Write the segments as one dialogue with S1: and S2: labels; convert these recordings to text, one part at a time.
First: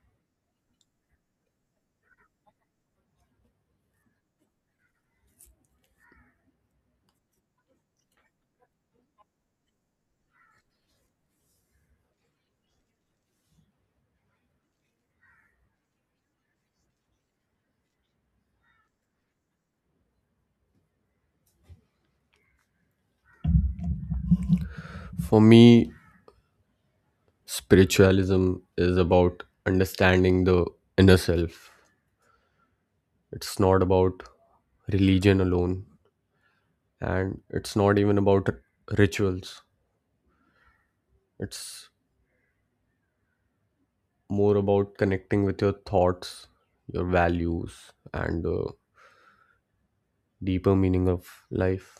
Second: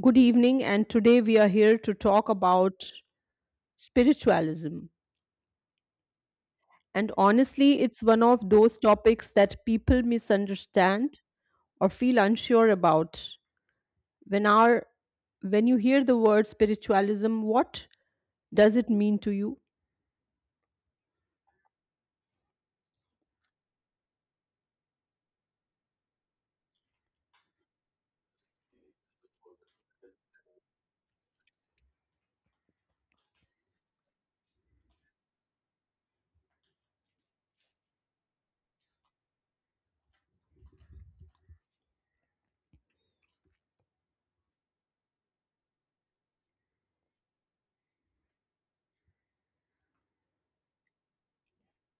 S1: Good evening, and today we are here to talk about spiritualism. And honestly, it's one of those topics that people misunderstand or feel unsure about. When our when you hear the word spiritualism, what does it mean to you?
S2: For me, spiritualism is about understanding the inner self. It's not about religion alone, and it's not even about rituals. It's more about connecting with your thoughts, your values, and the deeper meaning of life.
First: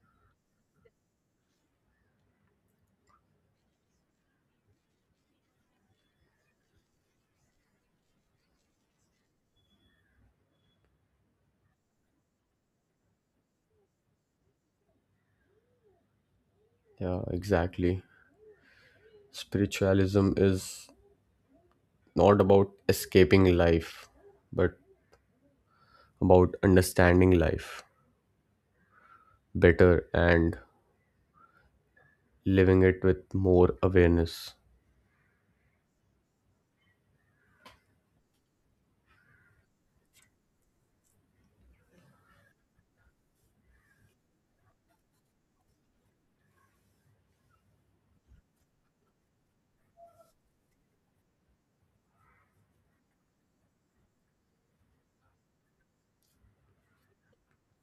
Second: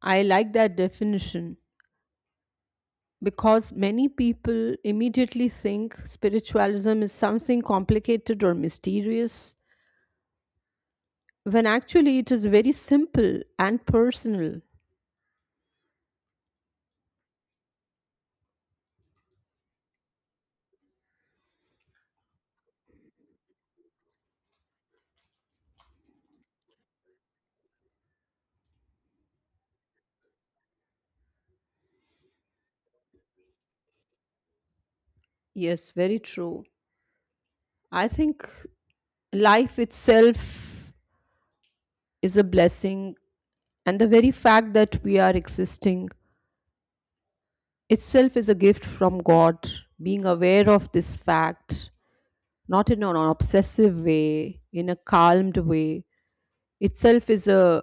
S1: I like that definition because many people immediately think spiritualism is something complicated or mysterious, when actually it is very simple and personal.
S2: Yeah, exactly. Spiritualism is not about escaping life, but about understanding life better and living it with more awareness.
S1: Yes, very true. I think life itself is a blessing, and the very fact that we are existing itself is a gift from God. Being aware of this fact, not in an obsessive way, in a calmed way, itself is a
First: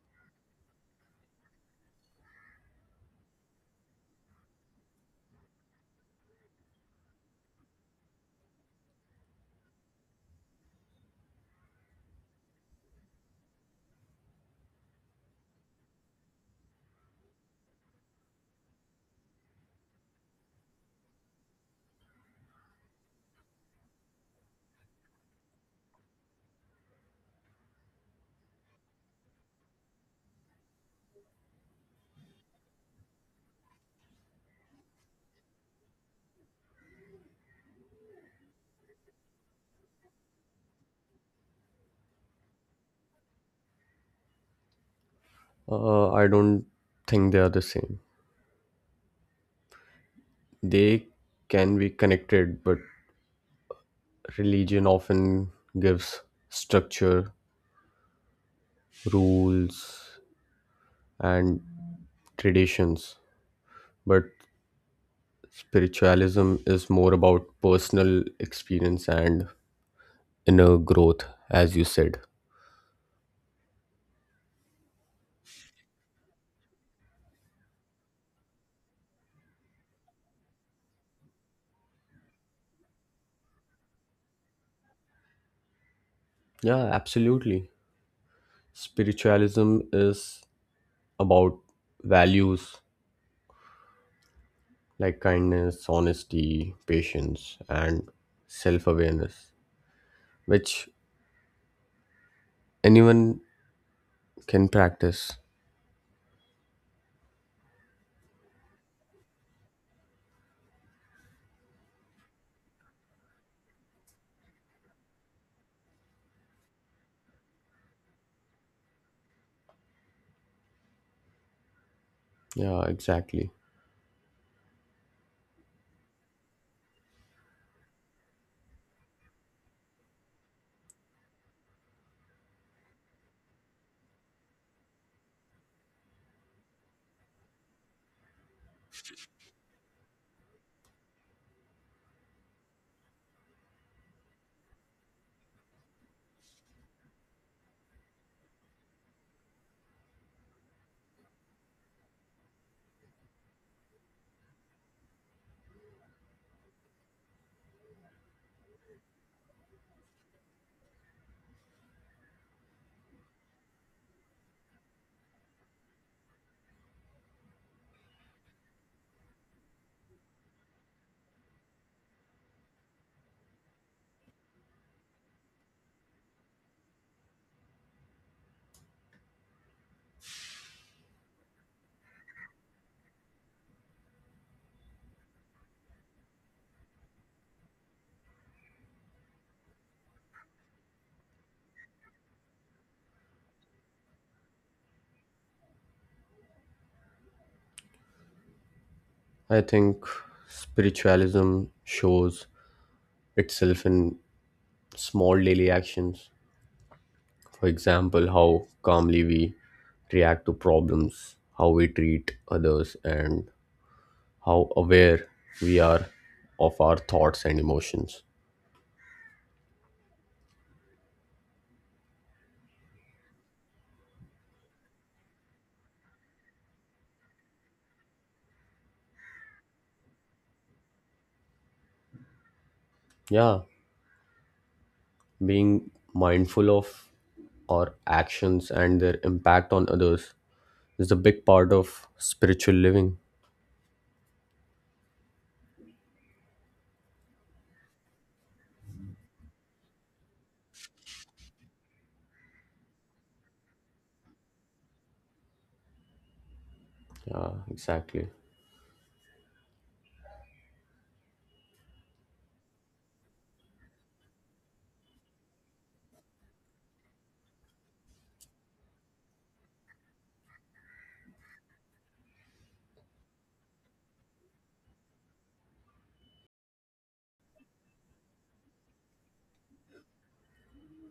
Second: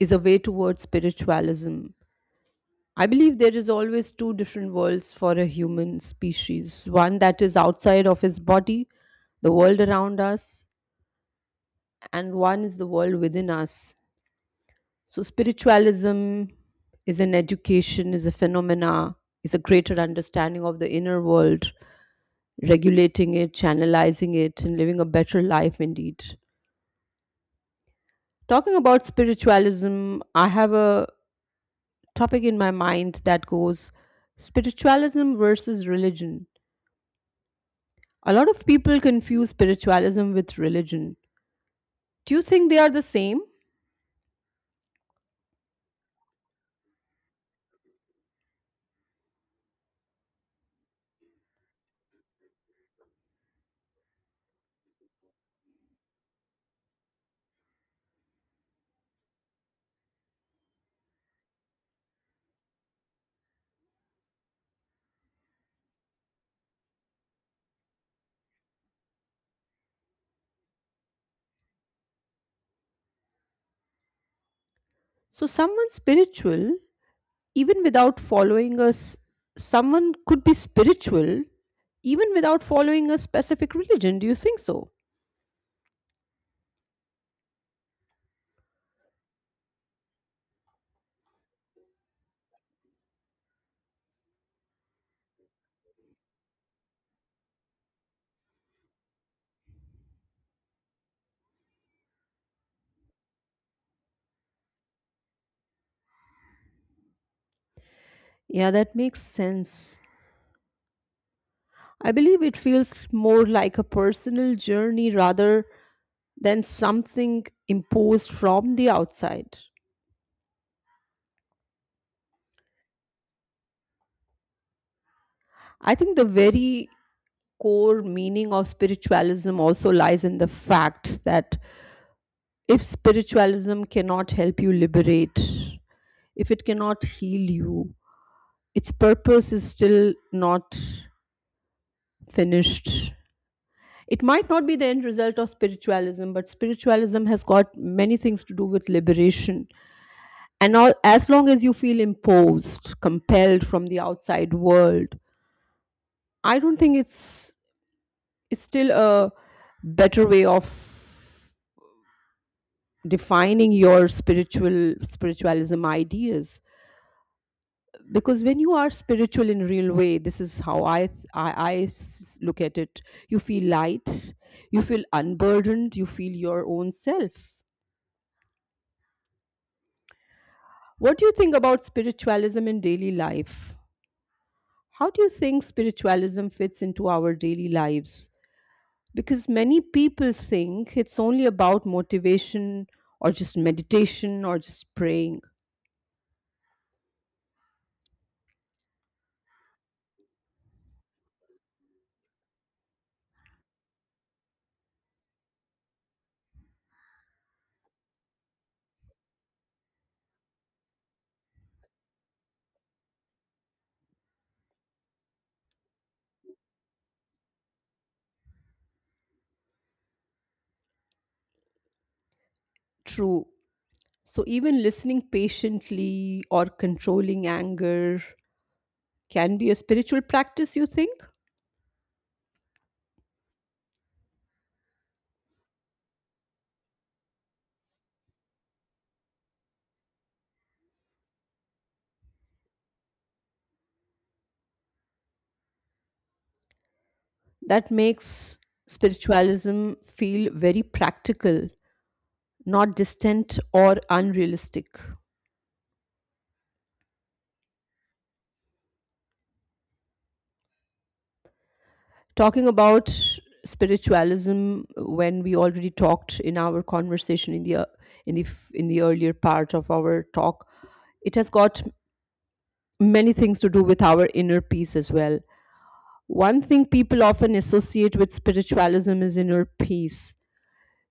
S1: is a way towards spiritualism. I believe there is always two different worlds for a human species. One that is outside of his body, the world around us, and one is the world within us. So spiritualism is an education, is a phenomena, is a greater understanding of the inner world, regulating it, channelizing it, and living a better life indeed. Talking about spiritualism, I have a topic in my mind that goes spiritualism versus religion. A lot of people confuse spiritualism with religion. Do you think they are the same?
S2: I don't think they are the same. They can be connected, but religion often gives structure, rules, and traditions. But spiritualism is more about personal experience and inner growth, as you said.
S1: So, even without following us someone could be spiritual even without following a specific religion, do you think so?
S2: Yeah, absolutely. Spiritualism is about values, like kindness, honesty, patience, and self awareness, which anyone can practice.
S1: Yeah, that makes sense. I believe it feels more like a personal journey rather than something imposed from the outside.
S2: Yeah, exactly.
S1: I think the very core meaning of spiritualism also lies in the fact that if spiritualism cannot help you liberate, if it cannot heal you, its purpose is still not finished. It might not be the end result of spiritualism, but spiritualism has got many things to do with liberation. And all, as long as you feel imposed, compelled from the outside world, I don't think it's still a better way of defining your spiritualism ideas. Because when you are spiritual in real way, this is how I s- look at it. You feel light, you feel unburdened, you feel your own self. What do you think about spiritualism in daily life? How do you think spiritualism fits into our daily lives? Because many people think it's only about motivation or just meditation or just praying.
S2: I think spiritualism shows itself in small daily actions. For example, how calmly we react to problems, how we treat others, and how aware we are of our thoughts and emotions.
S1: True. So even listening patiently or controlling anger can be a spiritual practice, you think?
S2: Yeah, being mindful of our actions and their impact on others is a big part of spiritual living.
S1: That makes spiritualism feel very practical, not distant or unrealistic.
S2: Yeah, exactly.
S1: Talking about spiritualism, when we already talked in our conversation in the earlier part of our talk, it has got many things to do with our inner peace as well. One thing people often associate with spiritualism is inner peace.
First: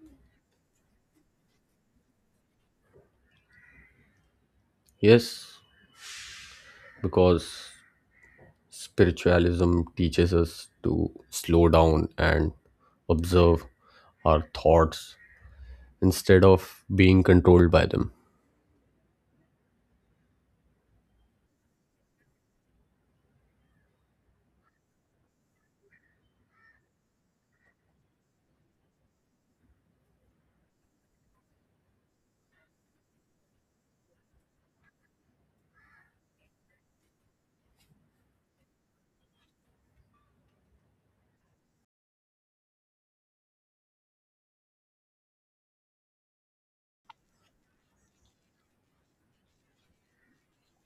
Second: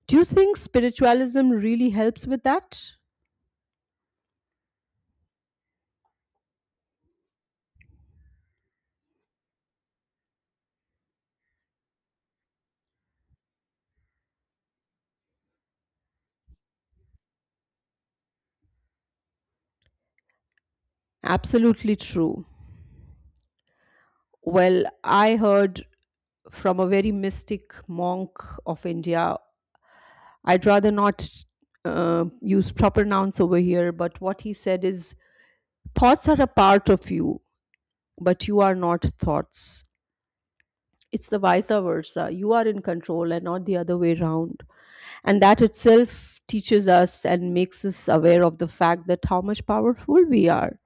S1: Do you think spiritualism really helps with that?
S2: Yes, because spiritualism teaches us to slow down and observe our thoughts instead of being controlled by them.
S1: Absolutely true. Well, I heard from a very mystic monk of India. I'd rather not use proper nouns over here, but what he said is thoughts are a part of you, but you are not thoughts. It's the vice versa. You are in control and not the other way around. And that itself teaches us and makes us aware of the fact that how much powerful we are.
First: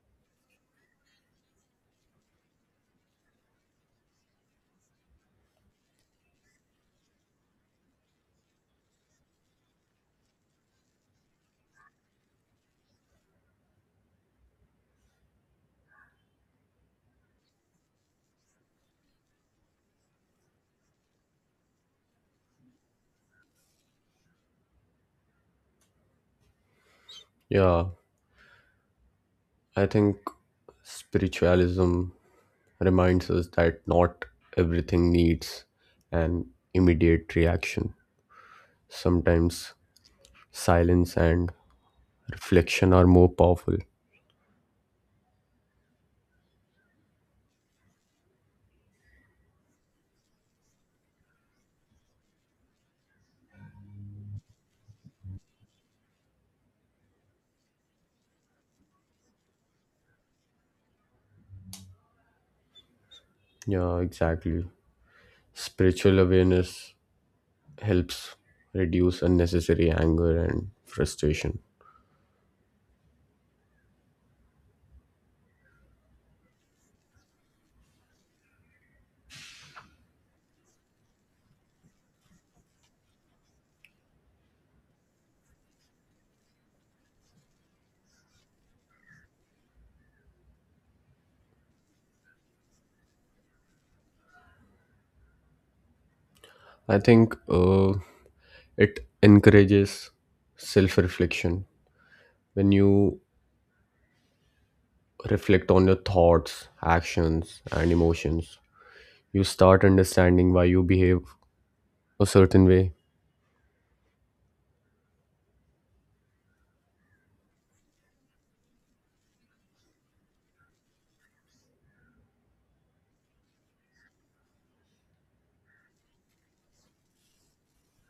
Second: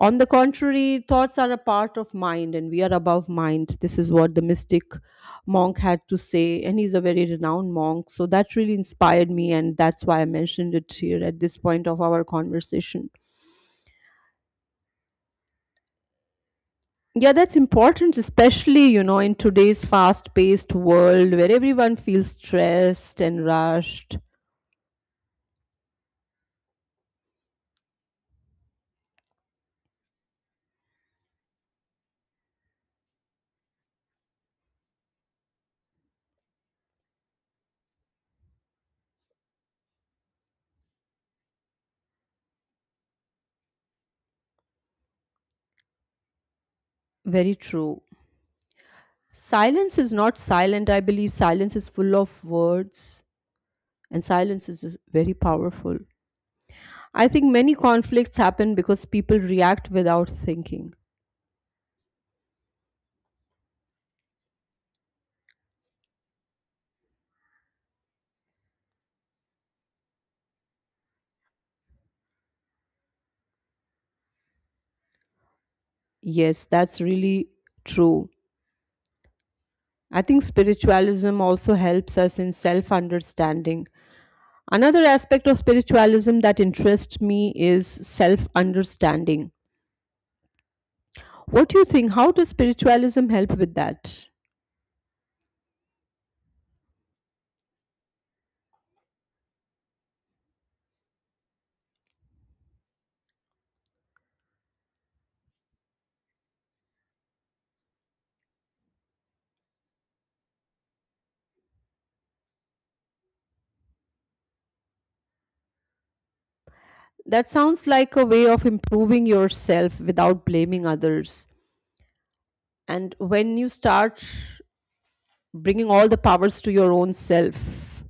S1: On the contrary, thoughts are a part of mind and we are above mind. This is what the mystic monk had to say, and he's a very renowned monk. So that really inspired me, and that's why I mentioned it here at this point of our conversation. Yeah, that's important, especially, you know, in today's fast paced world where everyone feels stressed and rushed.
S2: Yeah, I think spiritualism reminds us that not everything needs an immediate reaction. Sometimes silence and reflection are more powerful.
S1: Very true. Silence is not silent. I believe silence is full of words, and silence is very powerful. I think many conflicts happen because people react without thinking.
S2: Yeah, exactly. Spiritual awareness helps reduce unnecessary anger and frustration.
S1: Yes, that's really true. I think spiritualism also helps us in self understanding. Another aspect of spiritualism that interests me is self understanding. What do you think? How does spiritualism help with that?
S2: I think it encourages self reflection. When you reflect on your thoughts, actions, and emotions, you start understanding why you behave a certain way.
S1: That sounds like a way of improving yourself without blaming others. And when you start bringing all the powers to your own self,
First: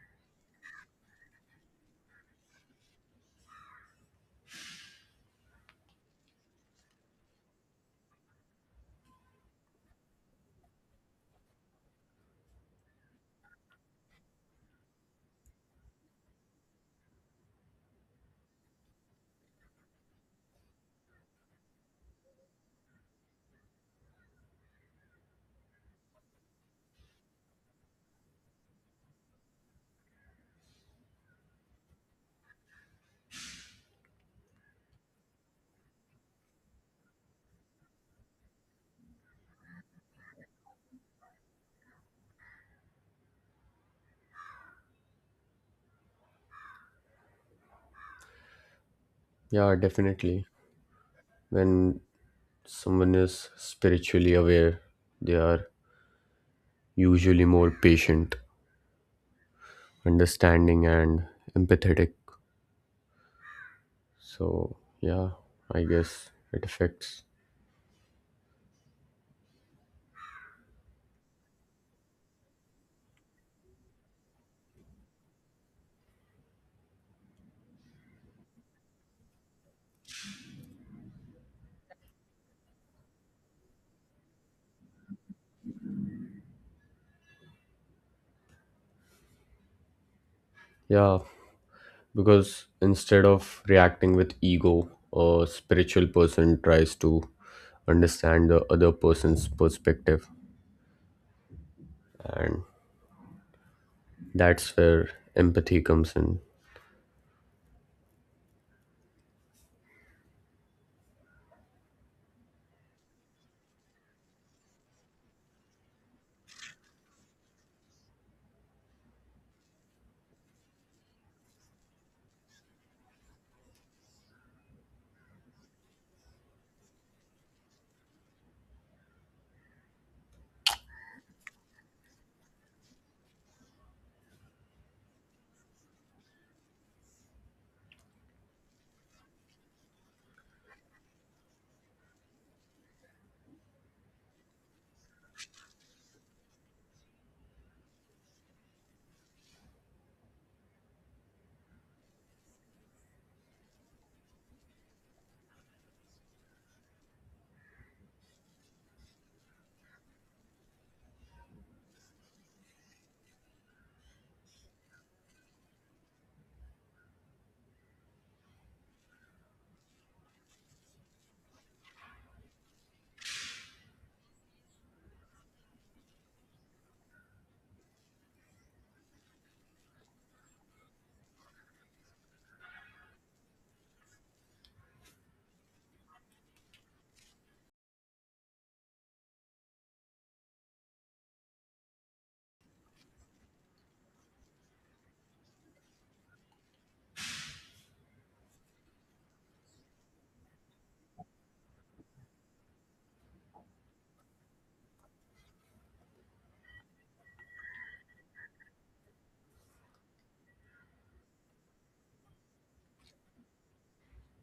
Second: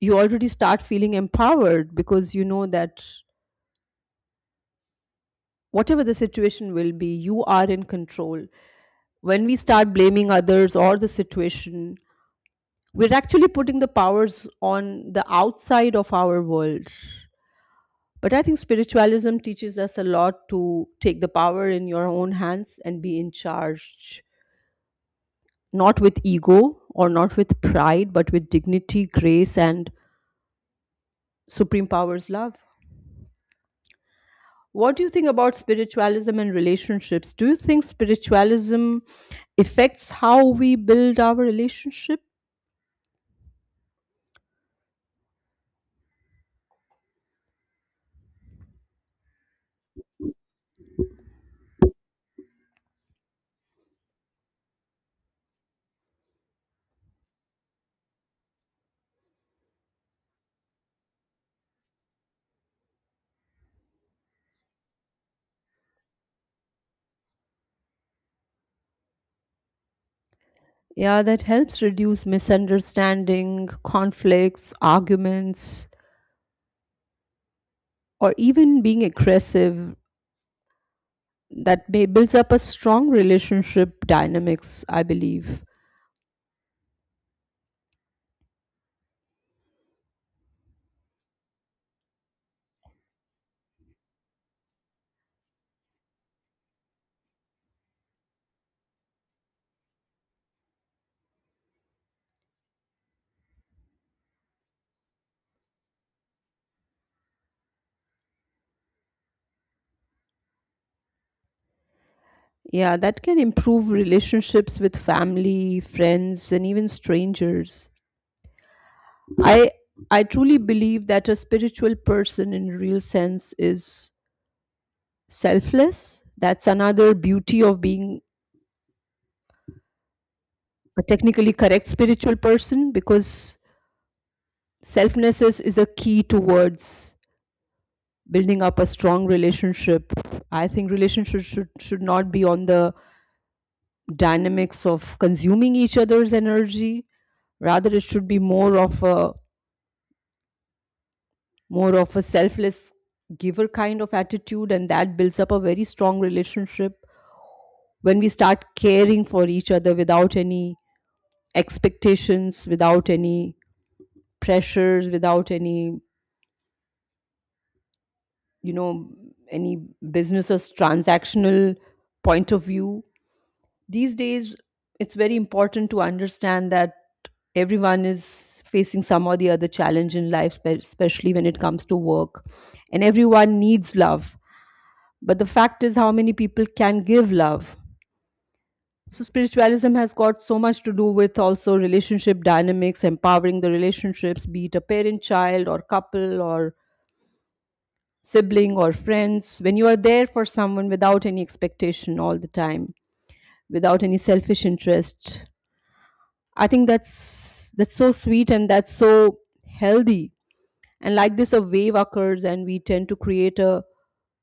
S1: you already start feeling empowered because you know that whatever the situation will be, you are in control. When we start blaming others or the situation, we're actually putting the powers on the outside of our world. But I think spiritualism teaches us a lot to take the power in your own hands and be in charge, not with ego or not with pride, but with dignity, grace, and supreme power's love. What do you think about spiritualism and relationships? Do you think spiritualism affects how we build our relationship?
S2: Yeah, definitely. When someone is spiritually aware, they are usually more patient understanding and empathetic. So, yeah, I guess it affects.
S1: Yeah, that helps reduce misunderstanding, conflicts, arguments, or even being aggressive. That may builds up a strong relationship dynamics, I believe.
S2: Yeah, because instead of reacting with ego, a spiritual person tries to understand the other person's perspective, and that's where empathy comes in.
S1: Yeah, that can improve relationships with family, friends, and even strangers. I I truly believe that a spiritual person in real sense is selfless. That's another beauty of being a technically correct spiritual person, because selflessness is a key towards building up a strong relationship. I think relationships should not be on the dynamics of consuming each other's energy, rather it should be more of a selfless giver kind of attitude, and that builds up a very strong relationship when we start caring for each other without any expectations, without any pressures, without any, you know, any business or transactional point of view. These days it's very important to understand that everyone is facing some or the other challenge in life, especially when it comes to work, and everyone needs love, but the fact is how many people can give love. So spiritualism has got so much to do with also relationship dynamics, empowering the relationships, be it a parent child or couple or sibling or friends. When you are there for someone without any expectation all the time, without any selfish interest, I think that's so sweet and that's so healthy. And like this a wave occurs and we tend to create a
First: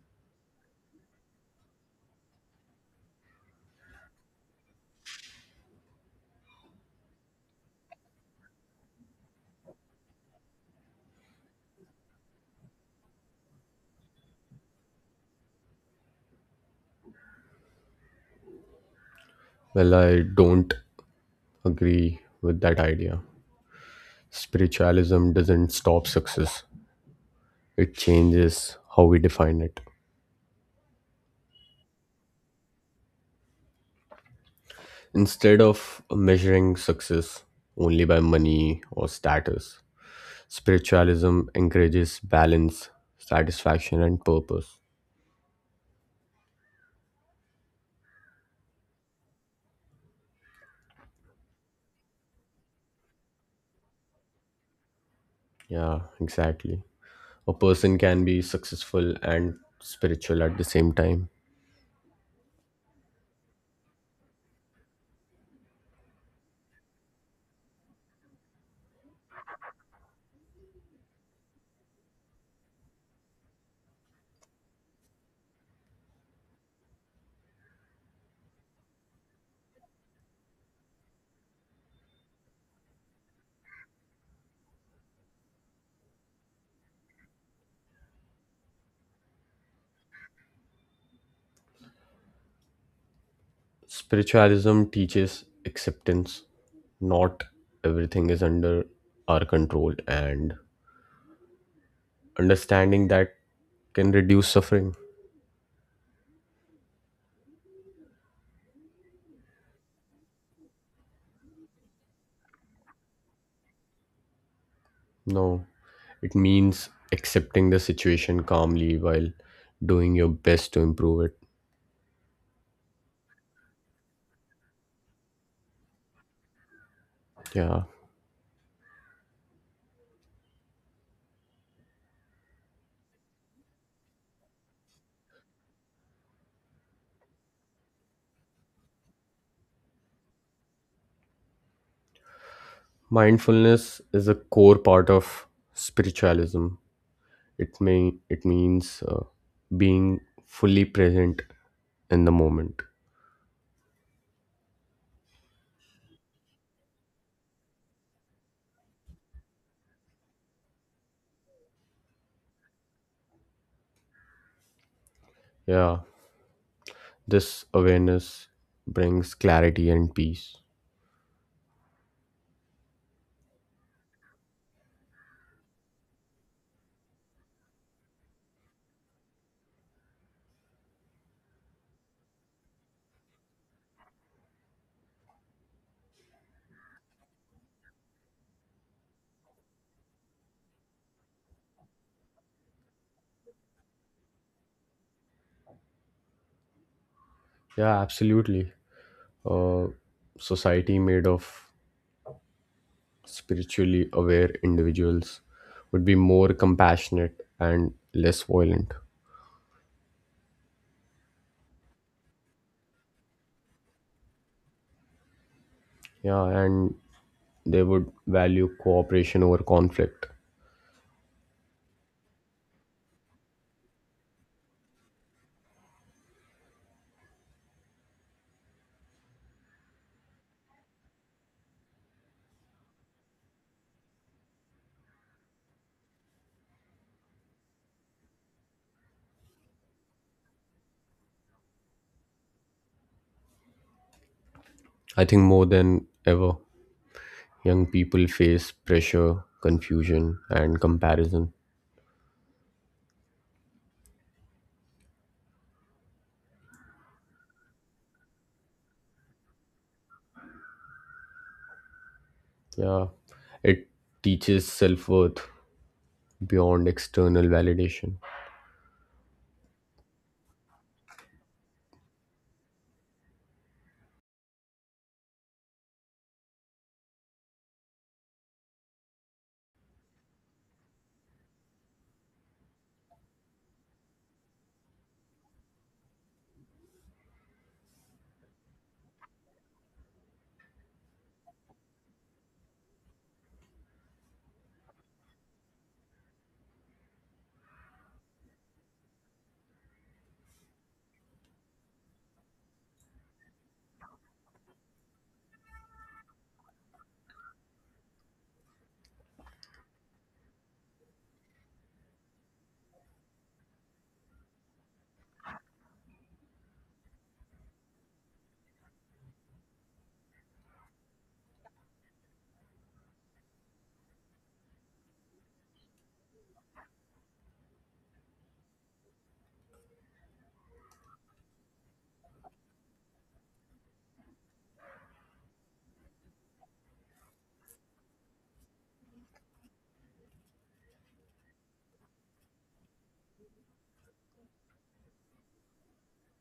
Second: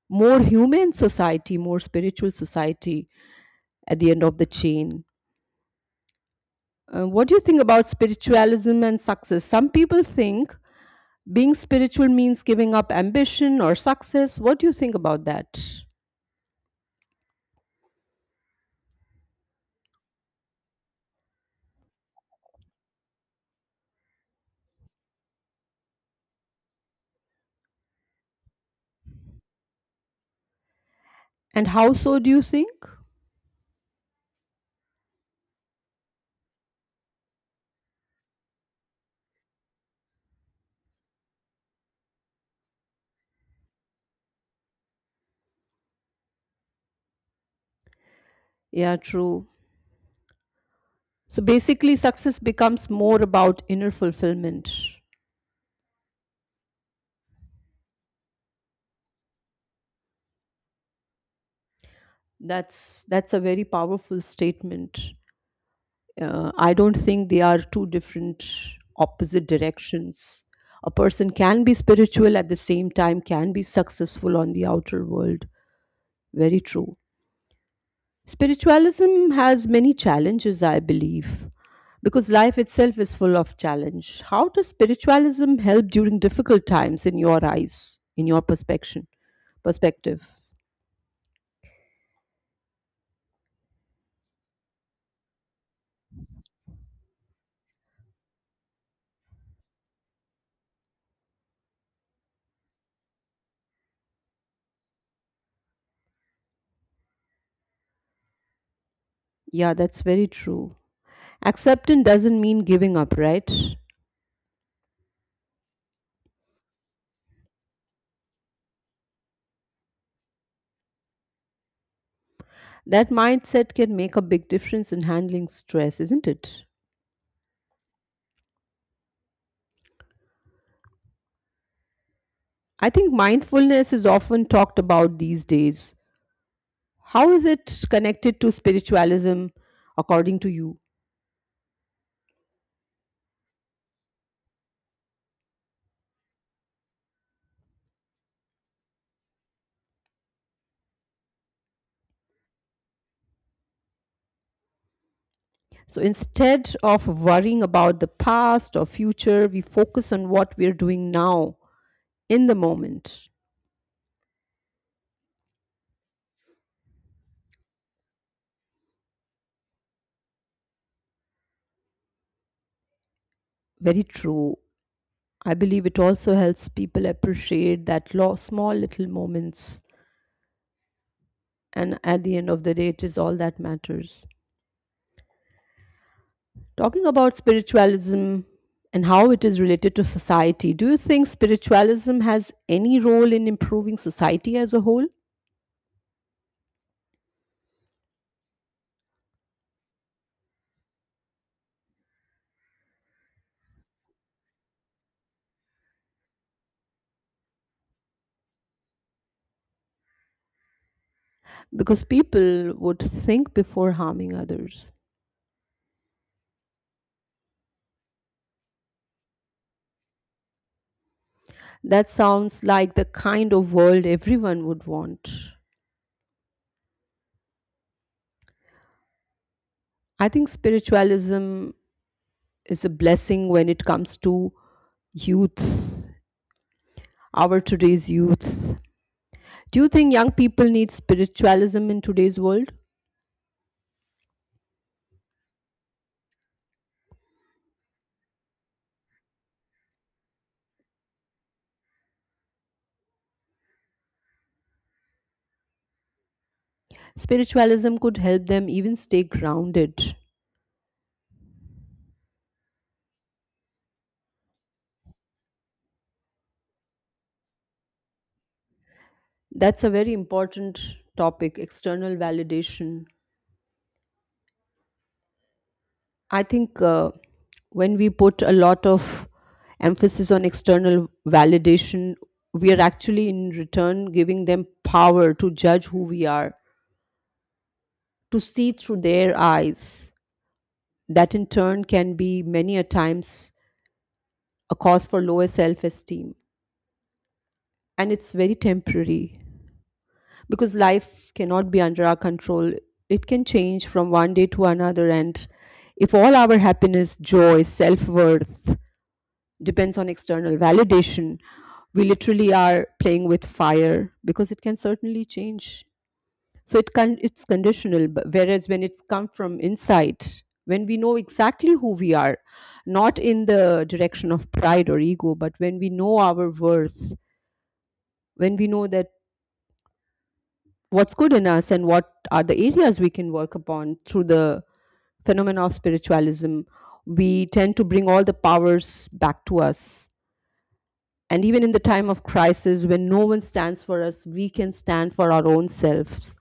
S1: more human society, more spiritual society at the end of the chain. What do you think about spiritualism and success? Some people think being spiritual means giving up ambition or success. What do you think about that
S2: Well, I don't agree with that idea. Spiritualism doesn't stop success, it changes how we define it.
S1: and how so, do you think?
S2: Instead of measuring success only by money or status, spiritualism encourages balance, satisfaction, and purpose.
S1: Yeah, true. So basically success becomes more about inner fulfillment.
S2: Yeah, exactly. A person can be successful and spiritual at the same time.
S1: That's a very powerful statement. I don't think they are two different opposite directions. A person can be spiritual at the same time can be successful on the outer world. Very true. Spiritualism has many challenges, I believe, because life itself is full of challenge. How does spiritualism help during difficult times in your eyes, in your perspective? Perspectives.
S2: Spiritualism teaches acceptance. Not everything is under our control, and understanding that can reduce suffering.
S1: Yeah, that's very true. Acceptance doesn't mean giving up, right?
S2: No. It means accepting the situation calmly while doing your best to improve it.
S1: That mindset can make a big difference in handling stress, isn't it?
S2: Yeah.
S1: I think mindfulness is often talked about these days. How is it connected to spiritualism, according to you?
S2: Mindfulness is a core part of spiritualism. It means being fully present in the moment.
S1: So instead of worrying about the past or future, we focus on what we're doing now in the moment.
S2: Yeah. This awareness brings clarity and peace.
S1: Very true. I believe it also helps people appreciate that small little moments, and at the end of the day, it is all that matters. Talking about spiritualism and how it is related to society, do you think spiritualism has any role in improving society as a whole?
S2: Yeah, absolutely. Uh, society made of spiritually aware individuals would be more compassionate and less violent.
S1: Because people would think before harming others.
S2: Yeah, and they would value cooperation over conflict.
S1: That sounds like the kind of world everyone would want. I think spiritualism is a blessing when it comes to youth, our today's youth. Do you think young people need spiritualism in today's world?
S2: I think more than ever, young people face pressure, confusion, and comparison.
S1: Spiritualism could help them even stay grounded.
S2: Yeah, it teaches self worth beyond external validation.
S1: That's a very important topic, external validation. I think when we put a lot of emphasis on external validation, we are actually in return giving them power to judge who we are, to see through their eyes. That in turn can be many a times a cause for lower self esteem. And it's very temporary, because life cannot be under our control. It can change from one day to another. And if all our happiness, joy, self worth depends on external validation, we literally are playing with fire because it can certainly change. So it can, it's conditional. But whereas when it's come from inside, when we know exactly who we are, not in the direction of pride or ego, but when we know our worth, when we know that what's good in us and what are the areas we can work upon through the phenomena of spiritualism, we tend to bring all the powers back to us. And even in the time of crisis, when no one stands for us, we can stand for our own selves.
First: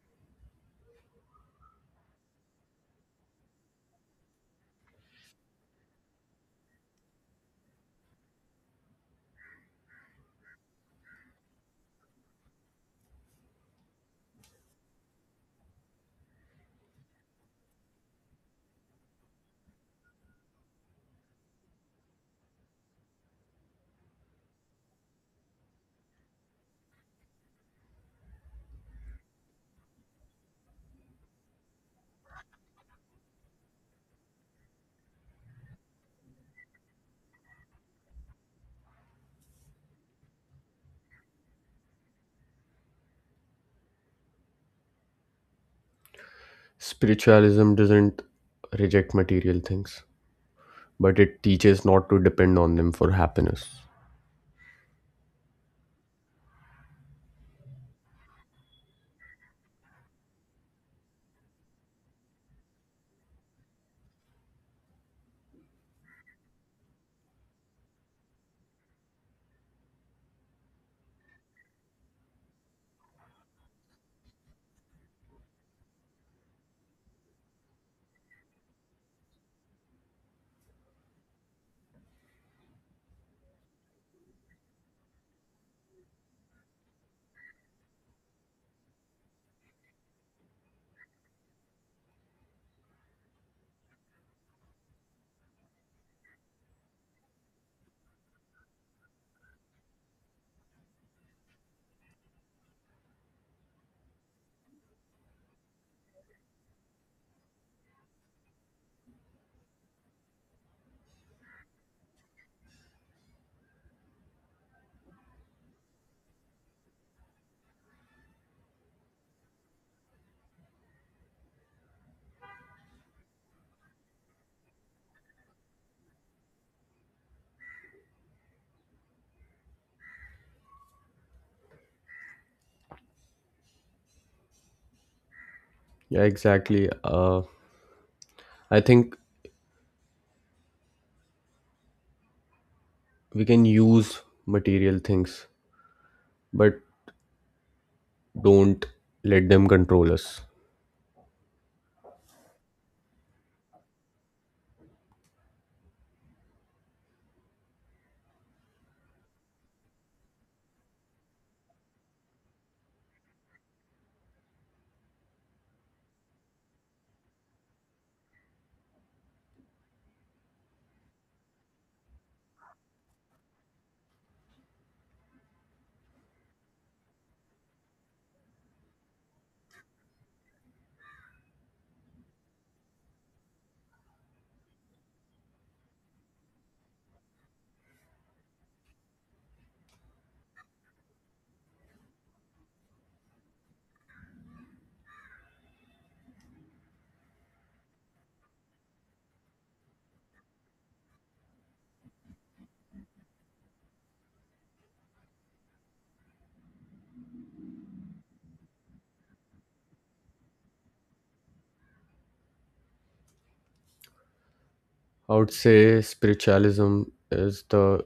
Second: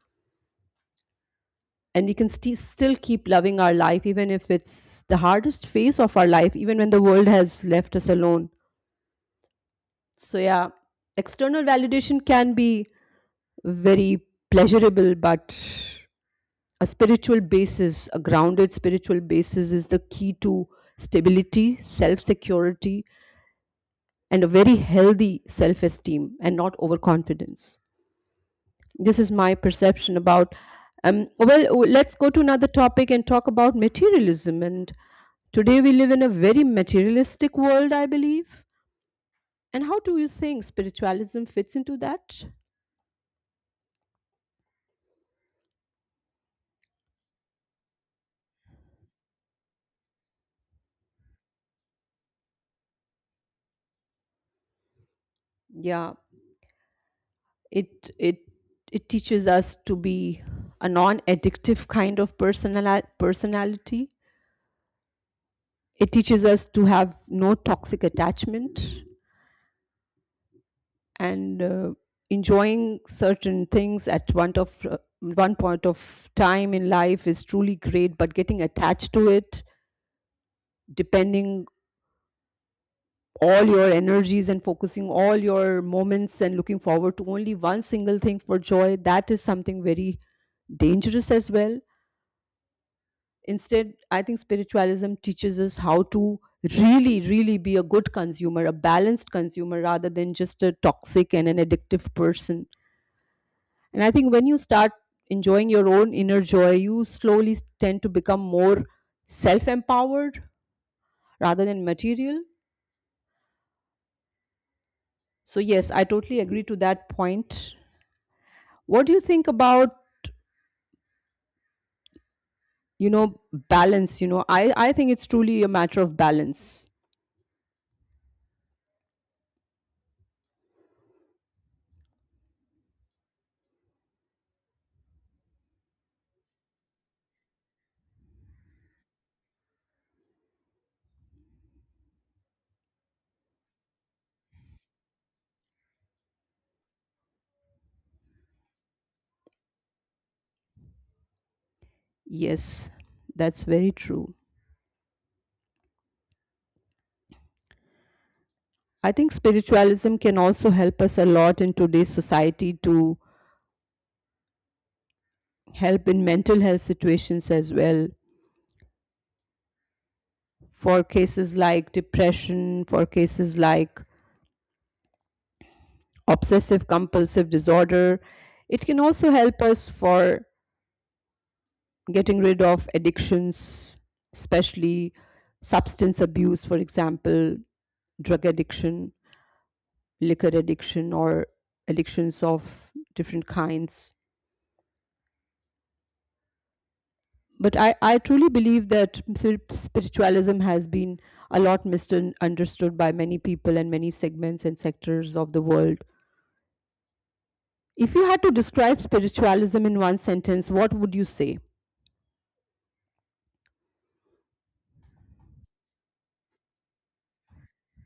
S1: And we can still keep loving our life, even if it's the hardest phase of our life, even when the world has left us alone. So, yeah, external validation can be very pleasurable, but a spiritual basis, a grounded spiritual basis is the key to stability, self security, and a very healthy self esteem and not overconfidence. This is my perception about. Let's go to another topic and talk about materialism. And today we live in a very materialistic world, I believe. And how do you think spiritualism fits into that?
S2: Spiritualism doesn't reject material things, but it teaches not to depend on them for happiness.
S1: Yeah. It it teaches us to be a non-addictive kind of personality. It teaches us to have no toxic attachment, and enjoying certain things at one point of time in life is truly great, but getting attached to it, depending all your energies and focusing all your moments and looking forward to only one single thing for joy, that is something very dangerous as well. Instead, I think spiritualism teaches us how to really, really be a good consumer, a balanced consumer, rather than just a toxic and an addictive person. And I think when you start enjoying your own inner joy, you slowly tend to become more self empowered rather than material. So, yes, I totally agree to that point. What do you think about, balance? You know, I think it's truly a matter of balance.
S2: Yeah, exactly. I think we can use material things, but don't let them control us.
S1: Yes, that's very true. I think spiritualism can also help us a lot in today's society to help in mental health situations as well. For cases like depression, for cases like obsessive compulsive disorder, it can also help us for getting rid of addictions, especially substance abuse, for example, drug addiction, liquor addiction, or addictions of different kinds. But I truly believe that spiritualism has been a lot misunderstood by many people and many segments and sectors of the world. If you had to describe spiritualism in one sentence, what would you say?
S2: I would say spiritualism is the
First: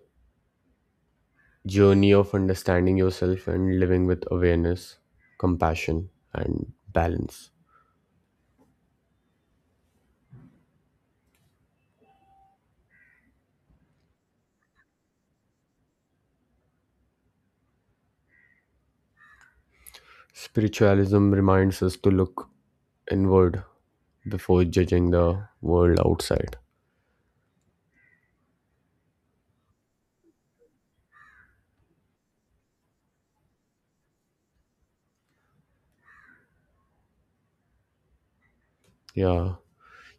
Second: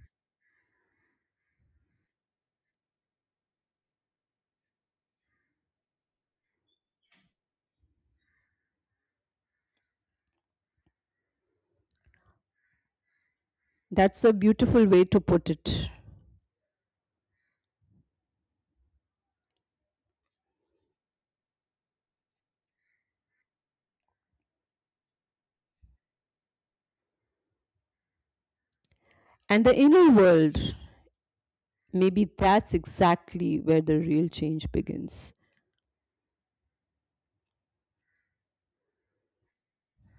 S2: journey of understanding yourself and living with awareness, compassion, and balance.
S1: That's a beautiful way to put it.
S2: Spiritualism reminds us to look inward before judging the world outside.
S1: And the inner world, maybe that's exactly where the real change begins.
S2: Yeah,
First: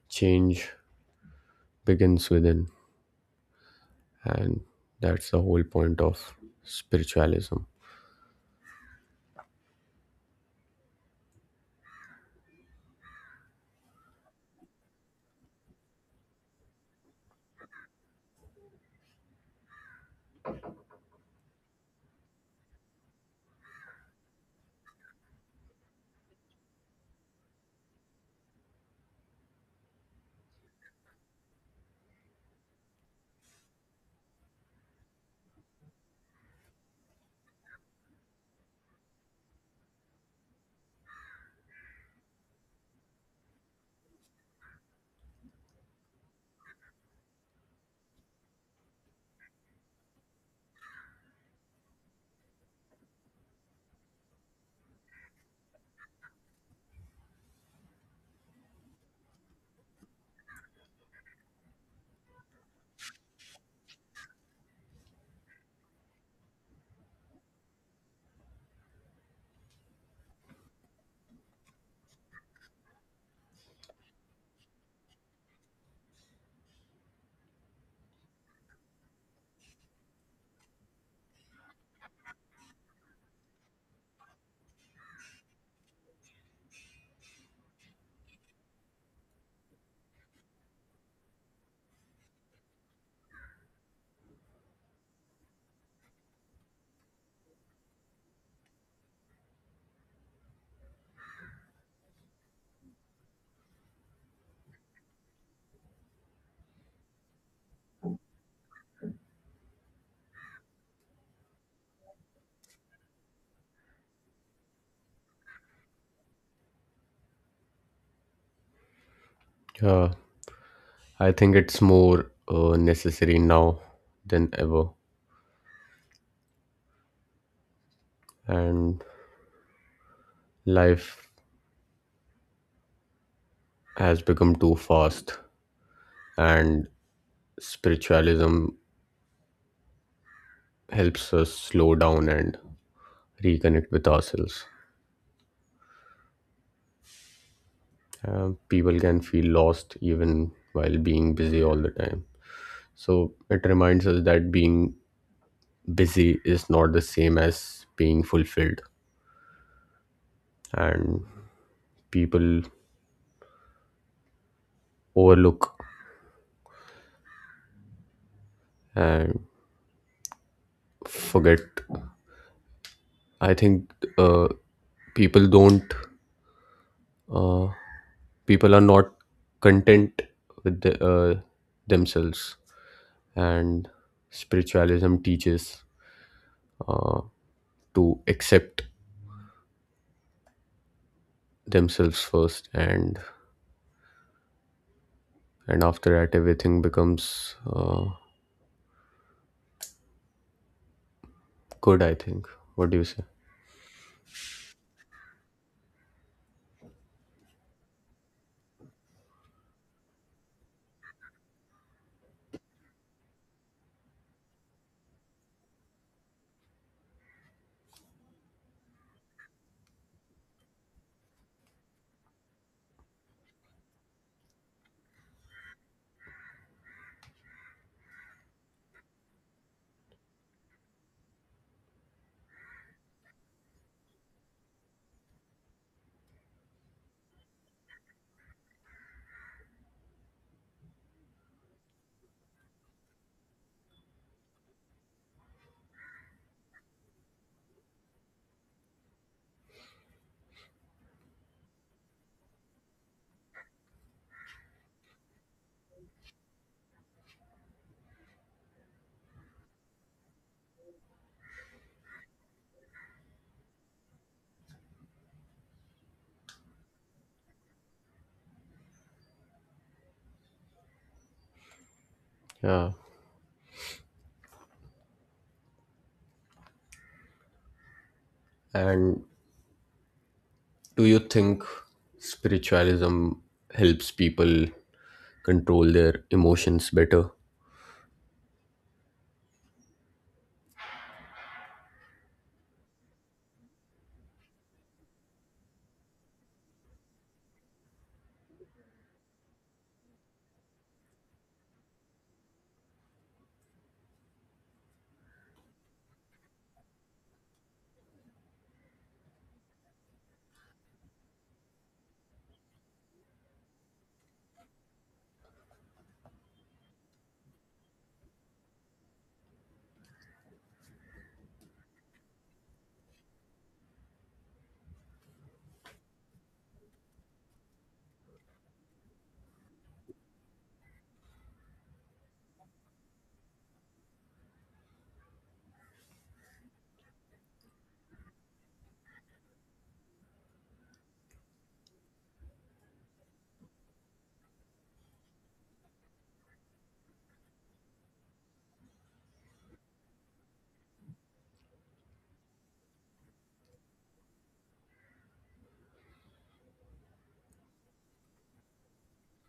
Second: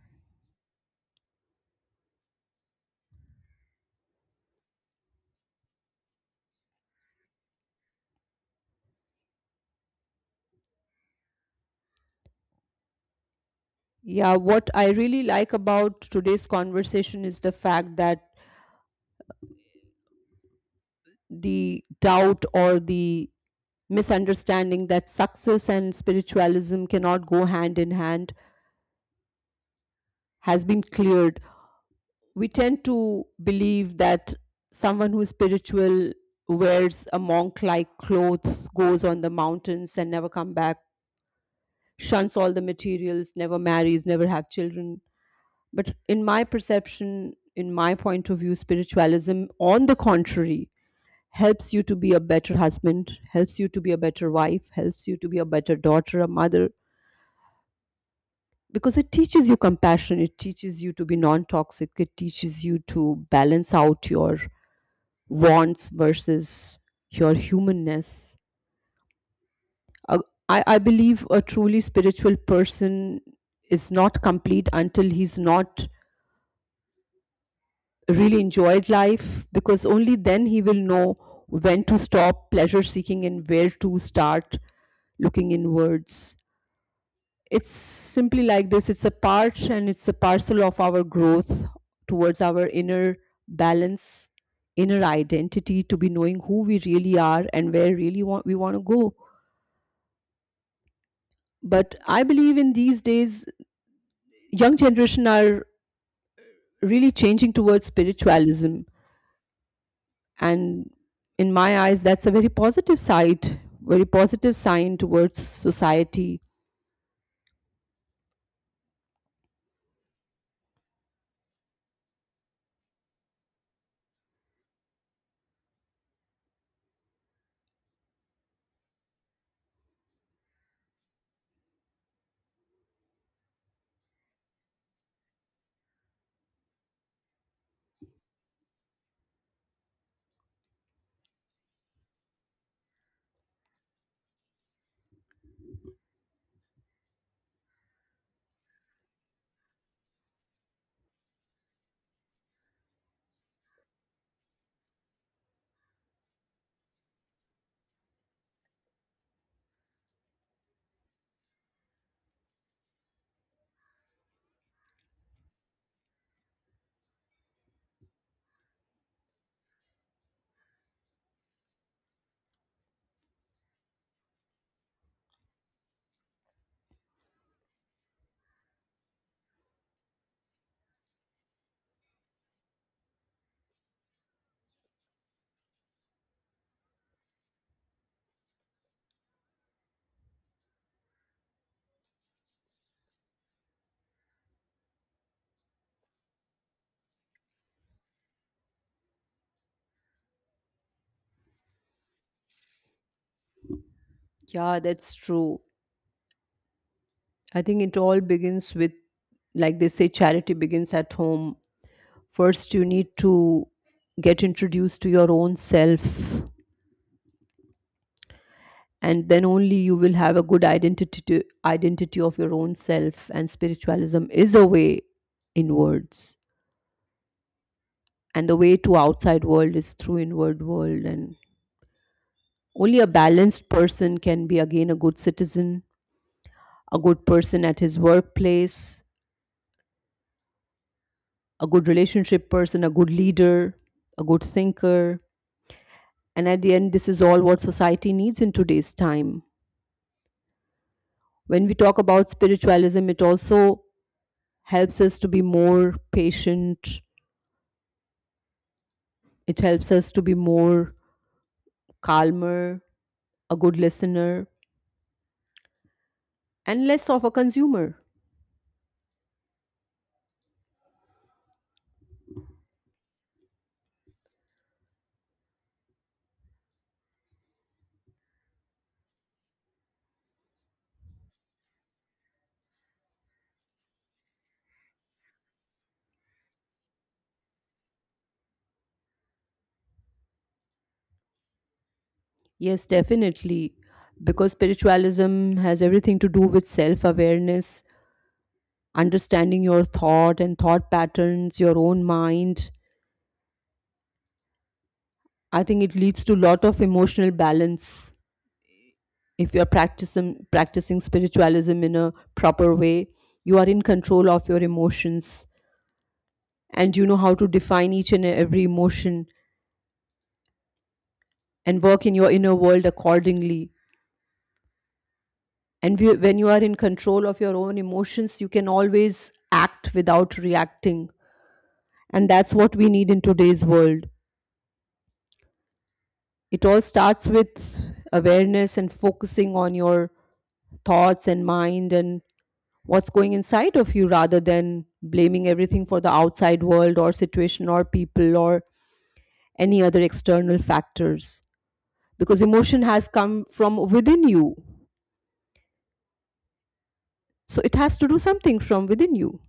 S2: change begins within, and that's the whole point of spiritualism.
S1: Yeah, what I really like about today's conversation is the fact that the doubt or the misunderstanding that success and spiritualism cannot go hand in hand has been cleared. We tend to believe that someone who is spiritual wears a monk like clothes, goes on the mountains and never come back, shuns all the materials, never marries, never have children. But in my perception, in my point of view, spiritualism, on the contrary, helps you to be a better husband, helps you to be a better wife, helps you to be a better daughter, a mother, because it teaches you compassion, it teaches you to be non-toxic, it teaches you to balance out your wants versus your humanness. Uh, I believe a truly spiritual person is not complete until he's not really enjoyed life, because only then he will know when to stop pleasure seeking and where to start looking inwards. It's simply like this, it's a part and it's a parcel of our growth towards our inner balance, inner identity, to be knowing who we really are and where really want we want to go. But I believe in these days young generation are really changing towards spiritualism, and in my eyes that's a very positive side very positive sign towards society.
S2: Yeah, I think it's more necessary now than ever, and life has become too fast, and spiritualism helps us slow down and reconnect with ourselves. People can feel lost even while being busy all the time. So it reminds us that being busy is not the same as being fulfilled, and people overlook and forget. I think uh, people don't. Uh, people are not content with themselves, and spiritualism teaches uh, to accept themselves first, and after that everything becomes good, I think. What do you say?
S1: Yeah, that's true. I think it all begins with, like they say, charity begins at home. First, you need to get introduced to your own self, and then only you will have a good identity of your own self. And spiritualism is a way inwards, and the way to outside world is through inward world. And only a balanced person can be again a good citizen, a good person at his workplace, a good relationship person, a good leader, a good thinker. And at the end, this is all what society needs in today's time. When we talk about spiritualism, it also helps us to be more patient. It helps us to be more calmer, a good listener, and less of a consumer.
S2: Yeah. And do you think spiritualism helps people control their emotions better?
S1: Yes, definitely. Because spiritualism has everything to do with self awareness, understanding your thought and thought patterns, your own mind. I think it leads to lot of emotional balance. If you're practicing spiritualism in a proper way, you are in control of your emotions, and you know how to define each and every emotion and work in your inner world accordingly. And when you are in control of your own emotions, you can always act without reacting, and that's what we need in today's world. It all starts with awareness and focusing on your thoughts and mind and what's going inside of you, rather than blaming everything for the outside world or situation or people or any other external factors. Because emotion has come from within you, so it has to do something from within you.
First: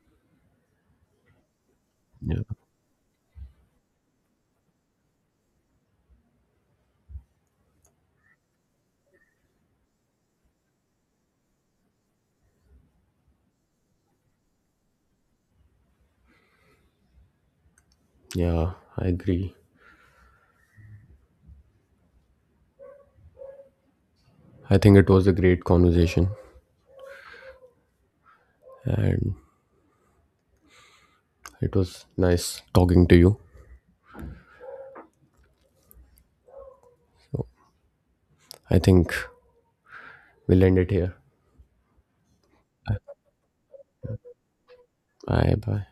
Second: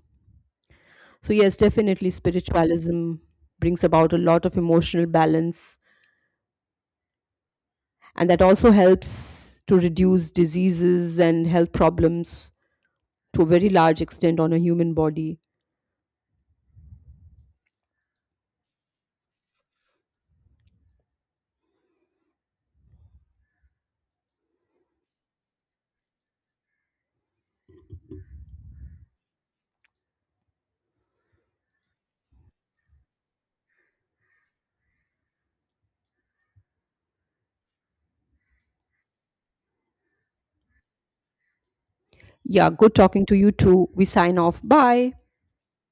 S1: So yes, definitely
S2: Yeah.
S1: spiritualism brings about a lot of emotional balance, and that also helps to reduce diseases and health problems to a very large extent on a human body.
S2: Yeah, I agree. I think it was a great conversation, and it was nice talking to you. So I think we'll end it here.
S1: Yeah, good talking to you too. We sign off. Bye.
S2: Bye bye.